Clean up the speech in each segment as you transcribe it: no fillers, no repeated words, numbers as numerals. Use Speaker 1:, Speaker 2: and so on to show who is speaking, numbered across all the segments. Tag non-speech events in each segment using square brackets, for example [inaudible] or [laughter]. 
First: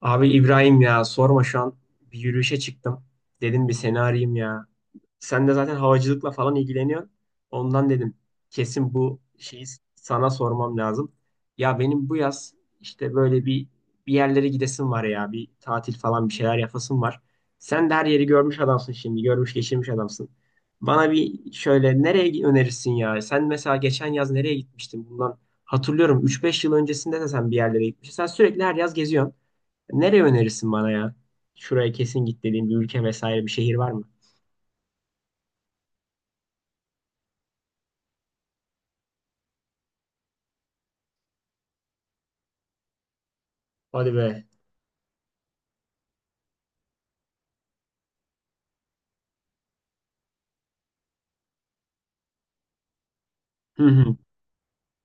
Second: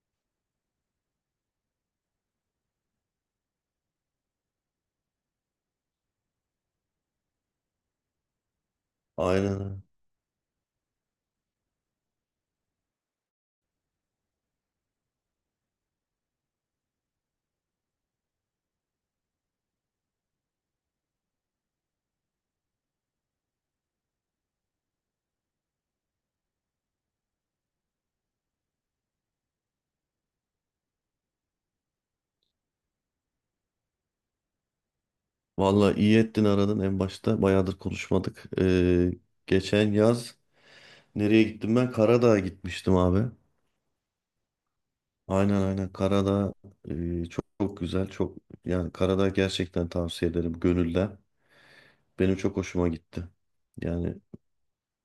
Speaker 1: Abi İbrahim ya sorma şu an bir yürüyüşe çıktım. Dedim bir seni arayayım ya. Sen de zaten havacılıkla falan ilgileniyorsun. Ondan dedim kesin bu
Speaker 2: Aynen,
Speaker 1: şeyi
Speaker 2: öyle.
Speaker 1: sana sormam lazım. Ya benim bu yaz işte böyle bir yerlere gidesim var ya. Bir tatil falan bir şeyler yapasım var. Sen de her yeri görmüş adamsın şimdi. Görmüş geçirmiş adamsın. Bana bir şöyle nereye önerirsin ya? Sen mesela geçen yaz nereye gitmiştin? Bundan hatırlıyorum üç beş yıl öncesinde de sen bir yerlere gitmiştin. Sen sürekli her yaz geziyorsun. Nereye önerirsin bana ya? Şuraya kesin git dediğin bir ülke vesaire bir şehir var mı?
Speaker 2: Vallahi iyi ettin aradın en başta. Bayağıdır konuşmadık. Geçen yaz nereye gittim ben? Karadağ'a gitmiştim abi.
Speaker 1: Hadi be.
Speaker 2: Aynen aynen, Karadağ çok, çok güzel. Yani Karadağ gerçekten tavsiye ederim gönülden. Benim çok hoşuma gitti.
Speaker 1: Hı hı.
Speaker 2: Yani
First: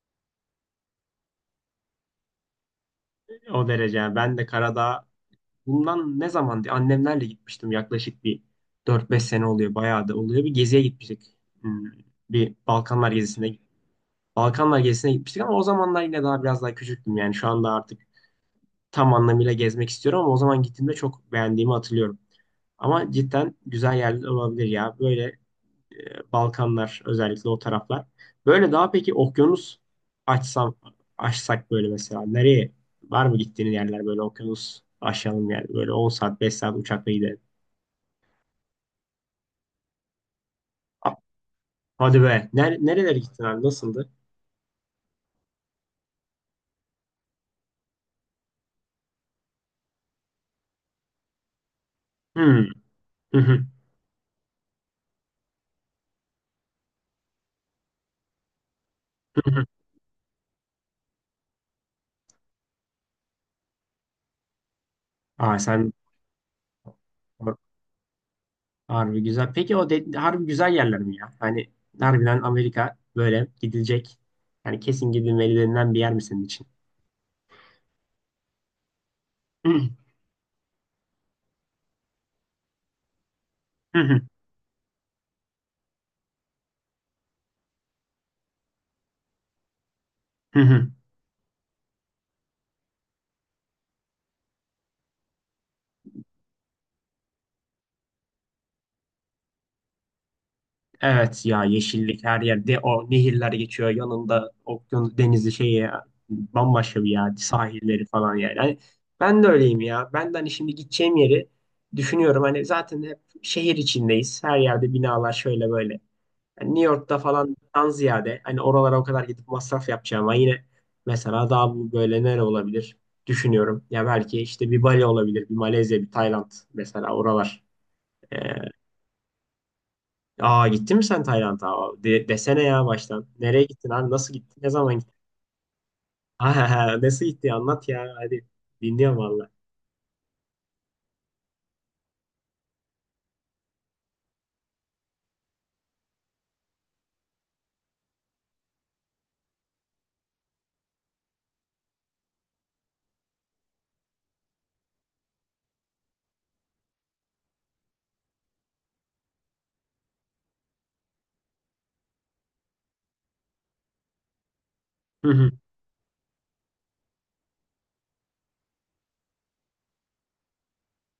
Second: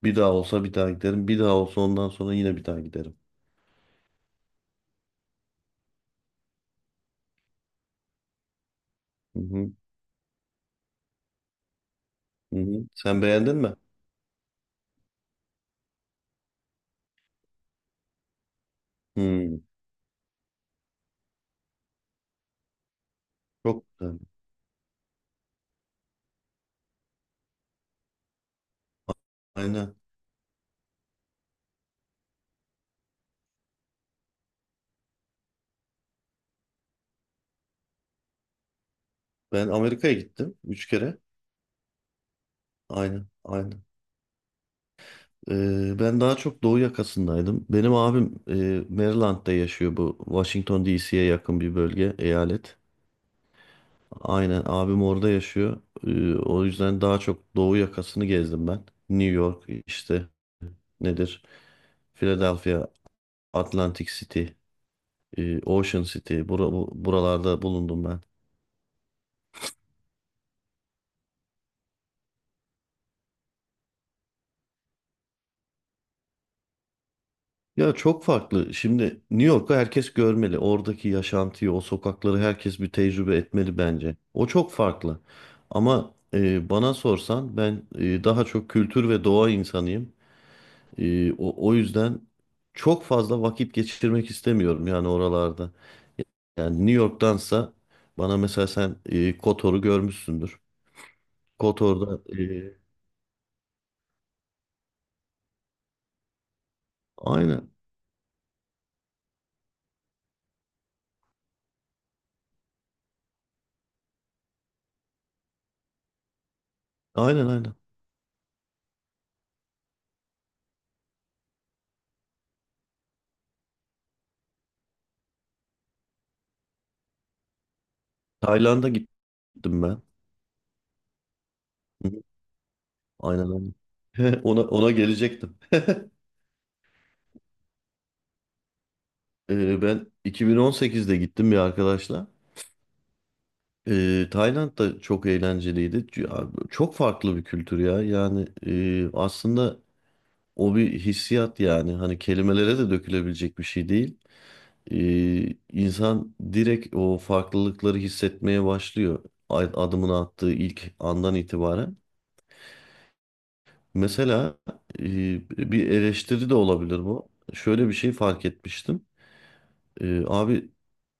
Speaker 2: bir daha olsa bir daha giderim. Bir daha olsa ondan sonra yine bir daha giderim.
Speaker 1: O derece. Ben de Karadağ bundan ne zaman annemlerle gitmiştim. Yaklaşık bir dört beş
Speaker 2: Hı
Speaker 1: sene
Speaker 2: hı,
Speaker 1: oluyor. Bayağı da oluyor. Bir geziye gitmiştik. Hmm, Bir
Speaker 2: hı hı.
Speaker 1: Balkanlar
Speaker 2: Sen
Speaker 1: gezisine
Speaker 2: beğendin mi?
Speaker 1: Balkanlar gezisine gitmiştik ama o zamanlar yine daha biraz daha küçüktüm. Yani şu anda artık tam anlamıyla
Speaker 2: Hı,
Speaker 1: gezmek istiyorum ama o zaman gittiğimde çok beğendiğimi hatırlıyorum. Ama cidden
Speaker 2: çok
Speaker 1: güzel
Speaker 2: güzel.
Speaker 1: yerler olabilir ya. Böyle Balkanlar özellikle o taraflar. Böyle daha peki okyanus
Speaker 2: Aynen.
Speaker 1: açsam açsak böyle mesela nereye var mı gittiğin yerler böyle okyanus aşalım yani böyle 10 saat 5 saat uçakla gidelim.
Speaker 2: Ben Amerika'ya gittim. Üç
Speaker 1: A-
Speaker 2: kere.
Speaker 1: Hadi be. Nerelere
Speaker 2: Aynen.
Speaker 1: gittin abi?
Speaker 2: Aynen.
Speaker 1: Nasıldı?
Speaker 2: Ben daha çok doğu yakasındaydım. Benim abim Maryland'da yaşıyor bu. Washington DC'ye yakın bir bölge,
Speaker 1: Hmm.
Speaker 2: eyalet.
Speaker 1: Hı hı.
Speaker 2: Aynen, abim orada yaşıyor. O yüzden daha çok doğu yakasını gezdim ben. New
Speaker 1: Hı
Speaker 2: York,
Speaker 1: hı.
Speaker 2: işte nedir? Philadelphia, Atlantic City,
Speaker 1: Aa sen
Speaker 2: Ocean City.
Speaker 1: har-
Speaker 2: Buralarda bulundum ben.
Speaker 1: harbi güzel. Peki o de, harbi güzel yerler mi ya? Hani harbiden Amerika böyle gidilecek. Yani kesin gidilmeli denilen bir yer mi senin için?
Speaker 2: Ya çok farklı. Şimdi New
Speaker 1: Hı
Speaker 2: York'u
Speaker 1: hı.
Speaker 2: herkes görmeli. Oradaki yaşantıyı, o sokakları herkes bir tecrübe etmeli
Speaker 1: Hı
Speaker 2: bence.
Speaker 1: hı.
Speaker 2: O çok farklı. Ama bana sorsan ben daha çok kültür ve doğa insanıyım.
Speaker 1: Hı hı.
Speaker 2: O yüzden çok fazla vakit geçirmek istemiyorum yani oralarda. Yani New York'tansa bana mesela sen Kotor'u görmüşsündür.
Speaker 1: Evet ya,
Speaker 2: Kotor'da
Speaker 1: yeşillik her yerde, o nehirler geçiyor yanında, okyanus denizi şey ya, bambaşka bir yer,
Speaker 2: aynen
Speaker 1: sahilleri falan yani. Hani ben de öyleyim ya, ben de hani şimdi gideceğim yeri düşünüyorum, hani zaten hep şehir içindeyiz, her yerde binalar şöyle böyle. Hani New York'ta
Speaker 2: aynen aynen.
Speaker 1: falandan ziyade hani oralara o kadar gidip masraf yapacağım ama yine mesela daha bu böyle nere olabilir düşünüyorum. Ya belki işte bir Bali olabilir, bir Malezya, bir Tayland mesela oralar. Ee,
Speaker 2: Tayland'a gittim ben.
Speaker 1: Aa gittin mi sen Tayland'a? Aa,
Speaker 2: Hı hı,
Speaker 1: Desene ya baştan.
Speaker 2: aynen
Speaker 1: Nereye
Speaker 2: aynen.
Speaker 1: gittin abi? Nasıl
Speaker 2: [laughs]
Speaker 1: gittin?
Speaker 2: Ona
Speaker 1: Ne
Speaker 2: ona
Speaker 1: zaman gittin?
Speaker 2: gelecektim.
Speaker 1: [laughs] Aa, nasıl gitti? Anlat ya. Hadi. Dinliyorum valla.
Speaker 2: Ben 2018'de gittim bir arkadaşla. Tayland da çok eğlenceliydi. Ya, çok farklı bir kültür ya. Aslında o bir hissiyat yani. Hani kelimelere de dökülebilecek bir şey değil. İnsan direkt o farklılıkları hissetmeye başlıyor. Adımını attığı ilk andan itibaren. Mesela
Speaker 1: Hı
Speaker 2: e,
Speaker 1: hı.
Speaker 2: bir eleştiri de olabilir bu. Şöyle bir şey fark etmiştim. Abi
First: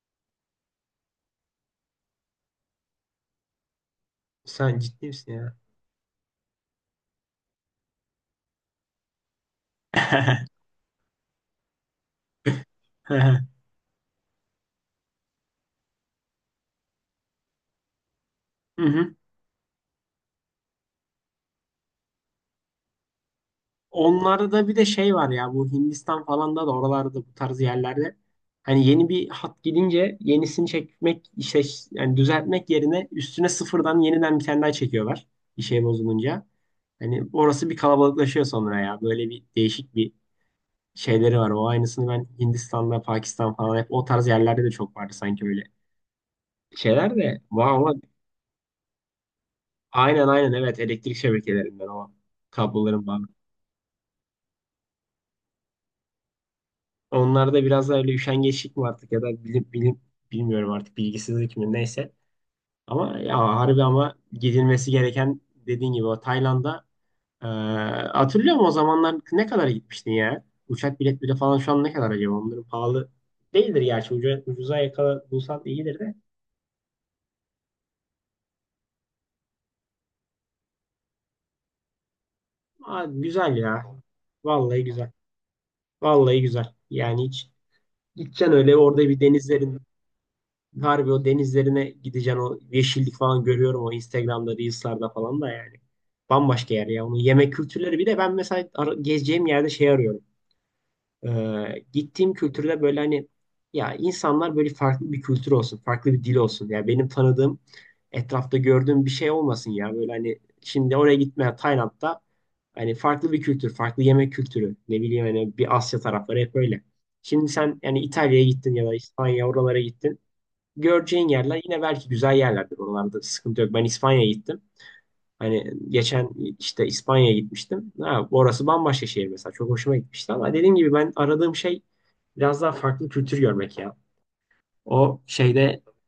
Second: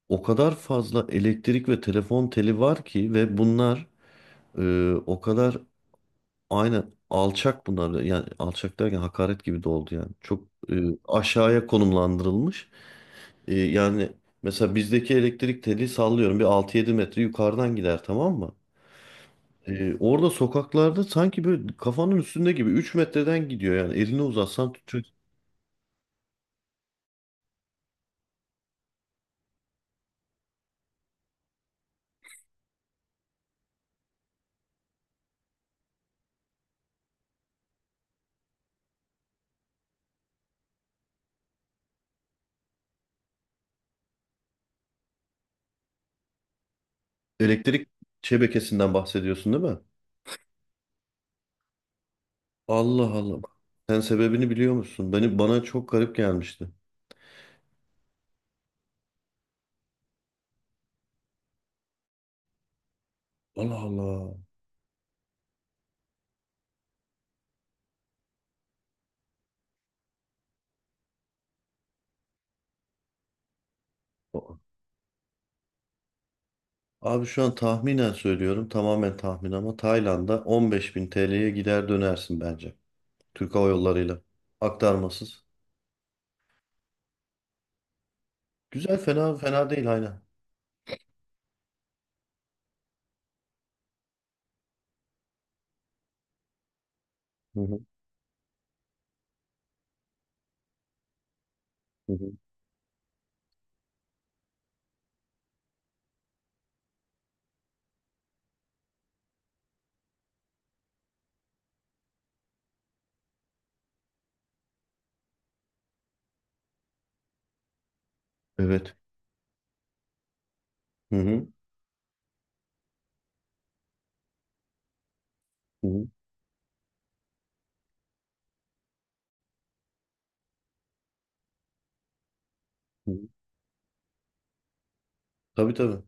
Speaker 2: o kadar fazla elektrik ve telefon teli var ki ve bunlar
Speaker 1: Sen ciddi
Speaker 2: o
Speaker 1: misin ya?
Speaker 2: kadar aynı alçak, bunlar yani alçak derken hakaret gibi de oldu yani çok
Speaker 1: [laughs]
Speaker 2: e, aşağıya konumlandırılmış. Yani mesela bizdeki elektrik teli, sallıyorum, bir 6-7 metre yukarıdan gider, tamam mı?
Speaker 1: Hı hı.
Speaker 2: Orada sokaklarda sanki böyle kafanın üstünde gibi 3 metreden gidiyor, yani elini
Speaker 1: Onlarda
Speaker 2: uzatsan
Speaker 1: bir de
Speaker 2: tutacaksın.
Speaker 1: şey var ya, bu Hindistan falan da oralarda, bu tarz yerlerde hani yeni bir hat gidince yenisini çekmek işte, yani düzeltmek yerine üstüne sıfırdan yeniden bir tane daha çekiyorlar bir şey bozulunca. Hani orası bir kalabalıklaşıyor sonra ya, böyle bir değişik bir şeyleri var. O aynısını ben Hindistan'da, Pakistan falan hep o tarz yerlerde de çok vardı sanki, öyle şeyler de var
Speaker 2: Elektrik
Speaker 1: ama.
Speaker 2: şebekesinden bahsediyorsun değil mi?
Speaker 1: Aynen aynen, evet, elektrik şebekelerinden, o kabloların
Speaker 2: Allah
Speaker 1: bağlı.
Speaker 2: Allah. Sen sebebini biliyor musun? Bana çok garip gelmişti.
Speaker 1: Onlarda biraz da öyle üşengeçlik mi artık, ya da bilim, bilim bilmiyorum artık, bilgisizlik mi, neyse. Ama ya
Speaker 2: Allah
Speaker 1: harbi, ama
Speaker 2: Allah.
Speaker 1: gidilmesi gereken dediğin gibi o Tayland'a, eee hatırlıyor musun o zamanlar ne kadara gitmiştin ya? Uçak biletleri falan şu an ne kadar acaba? Onların pahalı değildir gerçi.
Speaker 2: O-
Speaker 1: Ucuza yakala, bulsan iyidir de.
Speaker 2: Abi şu an tahminen söylüyorum. Tamamen tahmin ama Tayland'a 15 bin TL'ye gider dönersin bence.
Speaker 1: Abi
Speaker 2: Türk
Speaker 1: güzel
Speaker 2: Hava
Speaker 1: ya.
Speaker 2: Yolları'yla.
Speaker 1: Vallahi güzel.
Speaker 2: Aktarmasız.
Speaker 1: Vallahi güzel. Yani hiç, gideceksin öyle
Speaker 2: Güzel,
Speaker 1: orada bir
Speaker 2: fena fena
Speaker 1: denizlerin,
Speaker 2: değil, aynen.
Speaker 1: harbi o denizlerine gideceksin, o yeşillik falan görüyorum o Instagram'da, Reels'larda falan da yani. Bambaşka yer ya. Onun yemek
Speaker 2: Hı hı,
Speaker 1: kültürleri bir de, ben mesela gezeceğim yerde şey arıyorum.
Speaker 2: hı hı.
Speaker 1: Gittiğim kültürde böyle hani ya, insanlar böyle, farklı bir kültür olsun, farklı bir dil olsun. Ya benim tanıdığım, etrafta gördüğüm bir şey olmasın ya. Böyle hani şimdi oraya gitmeye, Tayland'da hani farklı bir kültür, farklı yemek kültürü. Ne bileyim, hani bir Asya tarafları hep öyle. Şimdi sen yani İtalya'ya gittin ya da
Speaker 2: Evet.
Speaker 1: İspanya, oralara gittin.
Speaker 2: Hı
Speaker 1: Göreceğin
Speaker 2: hı,
Speaker 1: yerler yine belki güzel yerlerdir. Oralarda sıkıntı yok. Ben İspanya'ya gittim. Hani
Speaker 2: hı hı,
Speaker 1: geçen işte İspanya'ya gitmiştim. Ha, orası bambaşka şehir mesela. Çok hoşuma gitmişti ama dediğim gibi ben aradığım şey biraz daha farklı
Speaker 2: hı hı.
Speaker 1: kültür görmek ya. O
Speaker 2: Tabii
Speaker 1: şeyde,
Speaker 2: tabii.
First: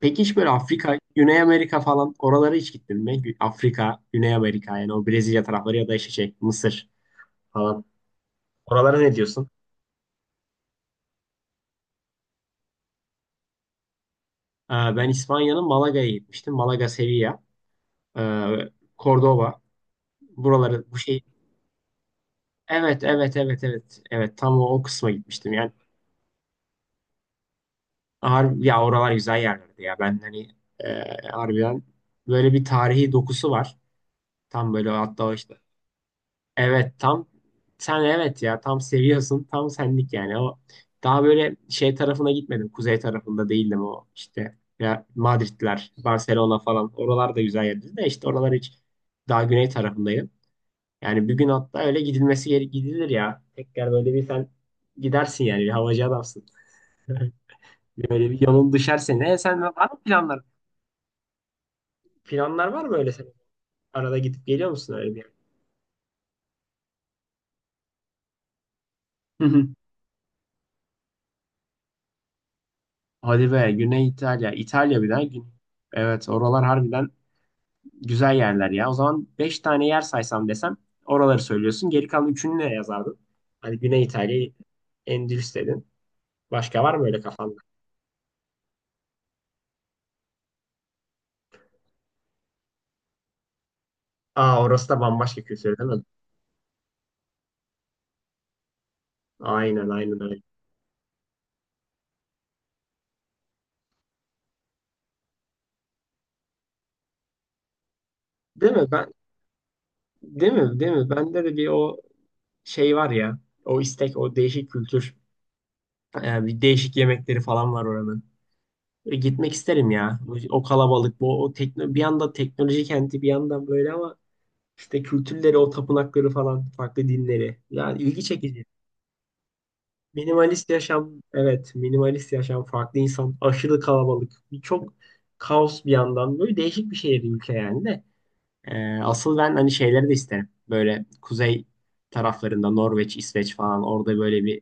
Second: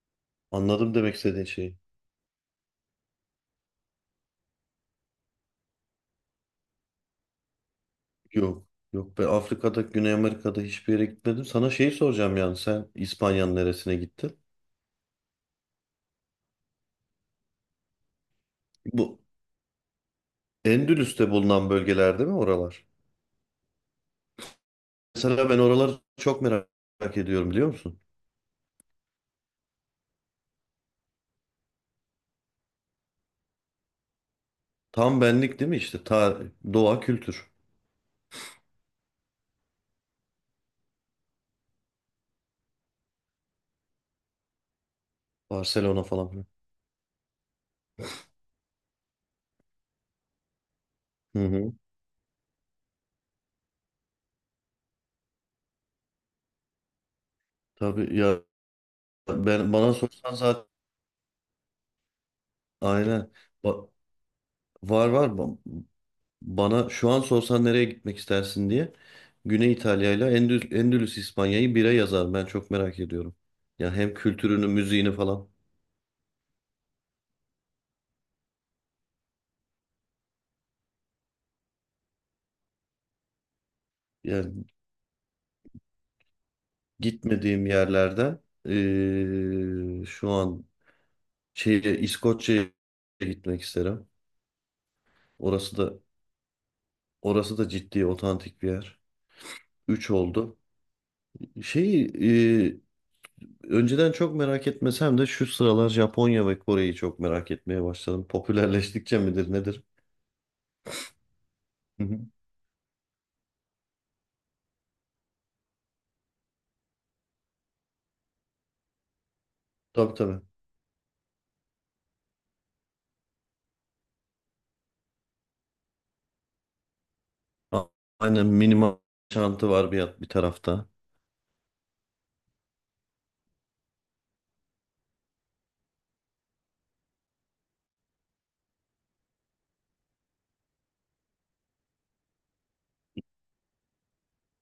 Speaker 1: peki hiç böyle
Speaker 2: Anladım
Speaker 1: Afrika,
Speaker 2: demek
Speaker 1: Güney
Speaker 2: istediğin şeyi.
Speaker 1: Amerika falan oralara hiç gittin mi? Afrika, Güney Amerika, yani o Brezilya tarafları ya da işte şey Mısır falan.
Speaker 2: Yok.
Speaker 1: Oralara ne
Speaker 2: Yok, ben
Speaker 1: diyorsun?
Speaker 2: Afrika'da, Güney Amerika'da hiçbir yere gitmedim. Sana şeyi soracağım, yani sen İspanya'nın neresine gittin?
Speaker 1: Ben İspanya'nın Malaga'ya gitmiştim. Malaga, Sevilla, e,
Speaker 2: Bu
Speaker 1: Cordoba. Buraları bu şey,
Speaker 2: Endülüs'te bulunan bölgeler değil mi oralar?
Speaker 1: evet, evet, evet, evet. Evet, tam o kısma
Speaker 2: Mesela
Speaker 1: gitmiştim.
Speaker 2: ben
Speaker 1: Yani
Speaker 2: oraları çok merak ediyorum biliyor musun?
Speaker 1: harbi, ya oralar güzel yerlerdi ya. Ben hani harbiden böyle bir tarihi dokusu var. Tam böyle
Speaker 2: Tam
Speaker 1: hatta o işte,
Speaker 2: benlik değil mi işte?
Speaker 1: evet
Speaker 2: Doğa,
Speaker 1: tam
Speaker 2: kültür.
Speaker 1: sen, evet ya tam seviyorsun, tam senlik yani o. Daha böyle şey tarafına gitmedim, kuzey tarafında değildim, o işte ya Madridler,
Speaker 2: Barcelona falan filan.
Speaker 1: Barcelona falan, oralar da güzel yerdi de, işte oralar hiç, daha güney tarafındayım yani. Bir
Speaker 2: Hı
Speaker 1: gün
Speaker 2: hı.
Speaker 1: hatta öyle gidilir ya tekrar, böyle bir sen gidersin yani, bir havacı adamsın. [laughs]
Speaker 2: Tabii
Speaker 1: Böyle
Speaker 2: ya,
Speaker 1: bir yolun düşer, ne sen
Speaker 2: ben
Speaker 1: var
Speaker 2: bana
Speaker 1: mı
Speaker 2: sorsan
Speaker 1: planlar,
Speaker 2: zaten
Speaker 1: var mı öyle, sen
Speaker 2: aynen. Ba-
Speaker 1: arada gidip geliyor musun
Speaker 2: var
Speaker 1: öyle bir
Speaker 2: var
Speaker 1: yer?
Speaker 2: Ba- Bana şu an sorsan nereye gitmek istersin diye, Güney
Speaker 1: [laughs]
Speaker 2: İtalya ile Endülüs İspanya'yı bire yazar. Ben çok merak ediyorum.
Speaker 1: Hadi be
Speaker 2: Ya
Speaker 1: Güney
Speaker 2: hem
Speaker 1: İtalya.
Speaker 2: kültürünü,
Speaker 1: İtalya bir
Speaker 2: müziğini
Speaker 1: daha.
Speaker 2: falan.
Speaker 1: Evet oralar harbiden güzel yerler ya. O zaman 5 tane yer saysam desem, oraları söylüyorsun. Geri kalan üçünü ne yazardın? Hani Güney İtalya'yı,
Speaker 2: Yani
Speaker 1: Endülüs dedin. Başka var mı öyle kafanda?
Speaker 2: gitmediğim yerlerden şu an İskoçya'ya gitmek isterim.
Speaker 1: Aa, orası da bambaşka
Speaker 2: Orası
Speaker 1: kültür değil
Speaker 2: da
Speaker 1: mi?
Speaker 2: orası da ciddi otantik bir yer.
Speaker 1: Aynen
Speaker 2: 3
Speaker 1: aynen, öyle.
Speaker 2: oldu. Şey e, Önceden çok merak etmesem de şu sıralar Japonya ve Kore'yi çok merak etmeye başladım.
Speaker 1: Değil mi?
Speaker 2: Popülerleştikçe midir nedir?
Speaker 1: Değil mi? Değil mi? Bende de bir o
Speaker 2: Hı hı.
Speaker 1: şey var ya. O istek, o değişik kültür. Bir değişik yemekleri falan var oranın. Gitmek isterim
Speaker 2: Tabii
Speaker 1: ya.
Speaker 2: tabii.
Speaker 1: O kalabalık, bu o bir yanda teknoloji kenti, bir yandan böyle ama işte kültürleri, o tapınakları falan, farklı dinleri.
Speaker 2: A-
Speaker 1: Yani ilgi
Speaker 2: Aynen,
Speaker 1: çekici.
Speaker 2: minimal çantı var bir
Speaker 1: Minimalist
Speaker 2: tarafta.
Speaker 1: yaşam, evet, minimalist yaşam, farklı insan, aşırı kalabalık, birçok kaos bir yandan. Böyle değişik bir şehir, ülke yani de. Asıl ben hani şeyleri de isterim. Böyle kuzey taraflarında Norveç, İsveç falan, orada böyle bir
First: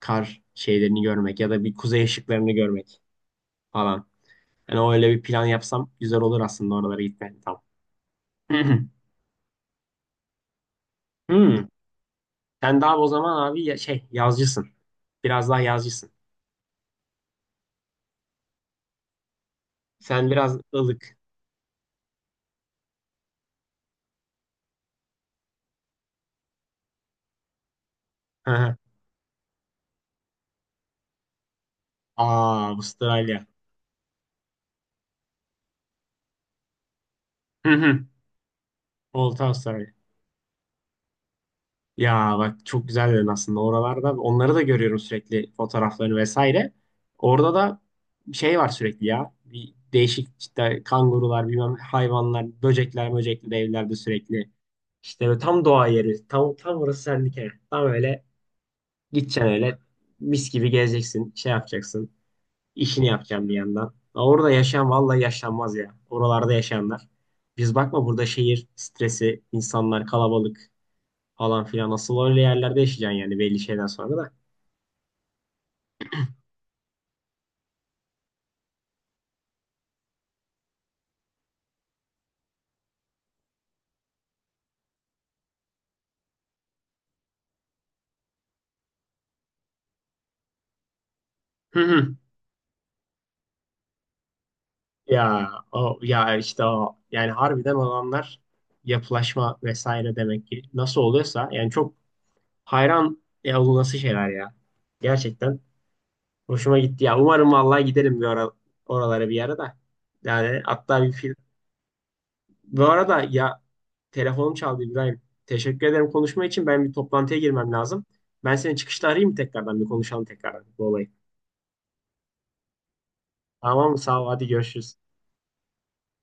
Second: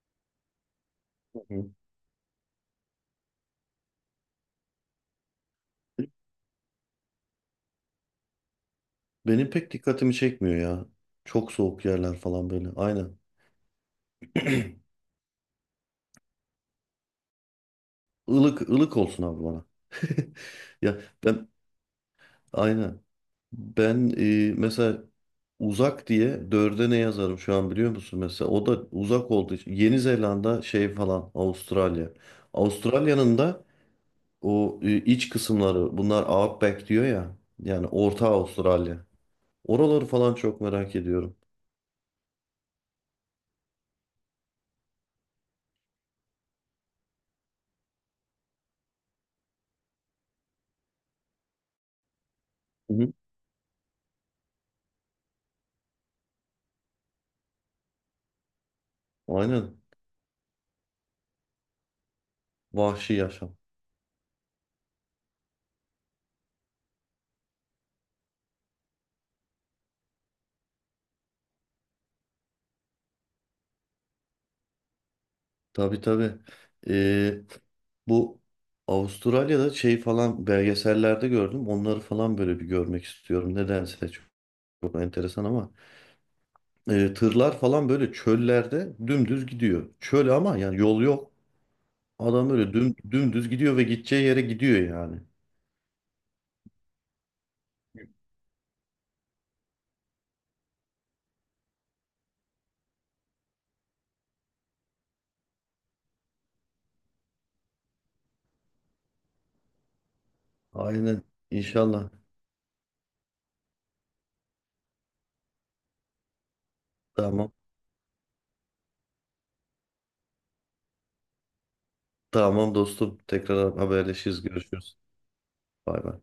Speaker 1: kar şeylerini
Speaker 2: Hı
Speaker 1: görmek ya da
Speaker 2: hı.
Speaker 1: bir kuzey ışıklarını görmek falan. Yani o öyle bir plan yapsam güzel olur aslında, oralara gitmek. Tamam. [laughs] [clears throat]
Speaker 2: Benim pek dikkatimi çekmiyor ya. Çok
Speaker 1: Hmm.
Speaker 2: soğuk yerler falan böyle.
Speaker 1: Sen daha o
Speaker 2: Aynen.
Speaker 1: zaman abi şey yazcısın.
Speaker 2: [clears throat]
Speaker 1: Biraz daha yazcısın.
Speaker 2: Ilık ılık olsun abi bana.
Speaker 1: Sen biraz
Speaker 2: [laughs] Ya
Speaker 1: ılık.
Speaker 2: ben aynen. Ben mesela uzak diye dörde ne yazarım şu an biliyor musun?
Speaker 1: [laughs]
Speaker 2: Mesela o
Speaker 1: Aa,
Speaker 2: da uzak olduğu için Yeni Zelanda, şey falan, Avustralya. Avustralya'nın
Speaker 1: Avustralya.
Speaker 2: da o iç kısımları, bunlar Outback diyor ya.
Speaker 1: Hı
Speaker 2: Yani
Speaker 1: hı.
Speaker 2: Orta Avustralya.
Speaker 1: Olta Avustralya.
Speaker 2: Oraları falan çok merak ediyorum.
Speaker 1: Ya bak çok güzel dedin aslında oralarda. Onları da görüyorum sürekli, fotoğraflarını vesaire. Orada da şey var sürekli ya. Bir değişik işte kangurular, bilmem hayvanlar,
Speaker 2: Hı
Speaker 1: böcekler,
Speaker 2: hı.
Speaker 1: böcekli evlerde sürekli. İşte böyle tam doğa yeri. Tam orası sendike. Tam öyle, gideceksin
Speaker 2: Aynen.
Speaker 1: öyle mis gibi gezeceksin, şey yapacaksın, işini
Speaker 2: Vahşi
Speaker 1: yapacaksın bir
Speaker 2: yaşam.
Speaker 1: yandan. Ha, orada yaşayan vallahi yaşanmaz ya, oralarda yaşayanlar. Biz bakma burada şehir stresi, insanlar kalabalık falan filan. Nasıl öyle yerlerde yaşayacaksın yani belli şeyden sonra da.
Speaker 2: Tabii tabii. E, Bu Avustralya'da şey falan, belgesellerde gördüm. Onları falan böyle bir görmek istiyorum. Nedense çok enteresan ama tırlar falan böyle çöllerde dümdüz gidiyor. Çöl ama yani yol yok.
Speaker 1: Hı hı.
Speaker 2: Adam böyle dümdüz gidiyor ve gideceği yere gidiyor yani.
Speaker 1: Ya o ya işte o, yani harbiden olanlar, yapılaşma vesaire demek ki nasıl oluyorsa, yani çok hayran ya bu nasıl şeyler ya. Gerçekten hoşuma gitti ya. Umarım vallahi gidelim bir ara, oralara bir yere de, yani hatta bir
Speaker 2: Aynen,
Speaker 1: film.
Speaker 2: inşallah.
Speaker 1: Bu arada ya telefonum çaldı İbrahim. Teşekkür ederim konuşma için. Ben bir toplantıya
Speaker 2: Tamam.
Speaker 1: girmem lazım. Ben seni çıkışta arayayım mı tekrardan, bir konuşalım tekrardan bu olayı.
Speaker 2: Tamam dostum. Tekrar
Speaker 1: Tamam mı? Sağ ol.
Speaker 2: haberleşiriz.
Speaker 1: Hadi görüşürüz.
Speaker 2: Görüşürüz. Bay bay.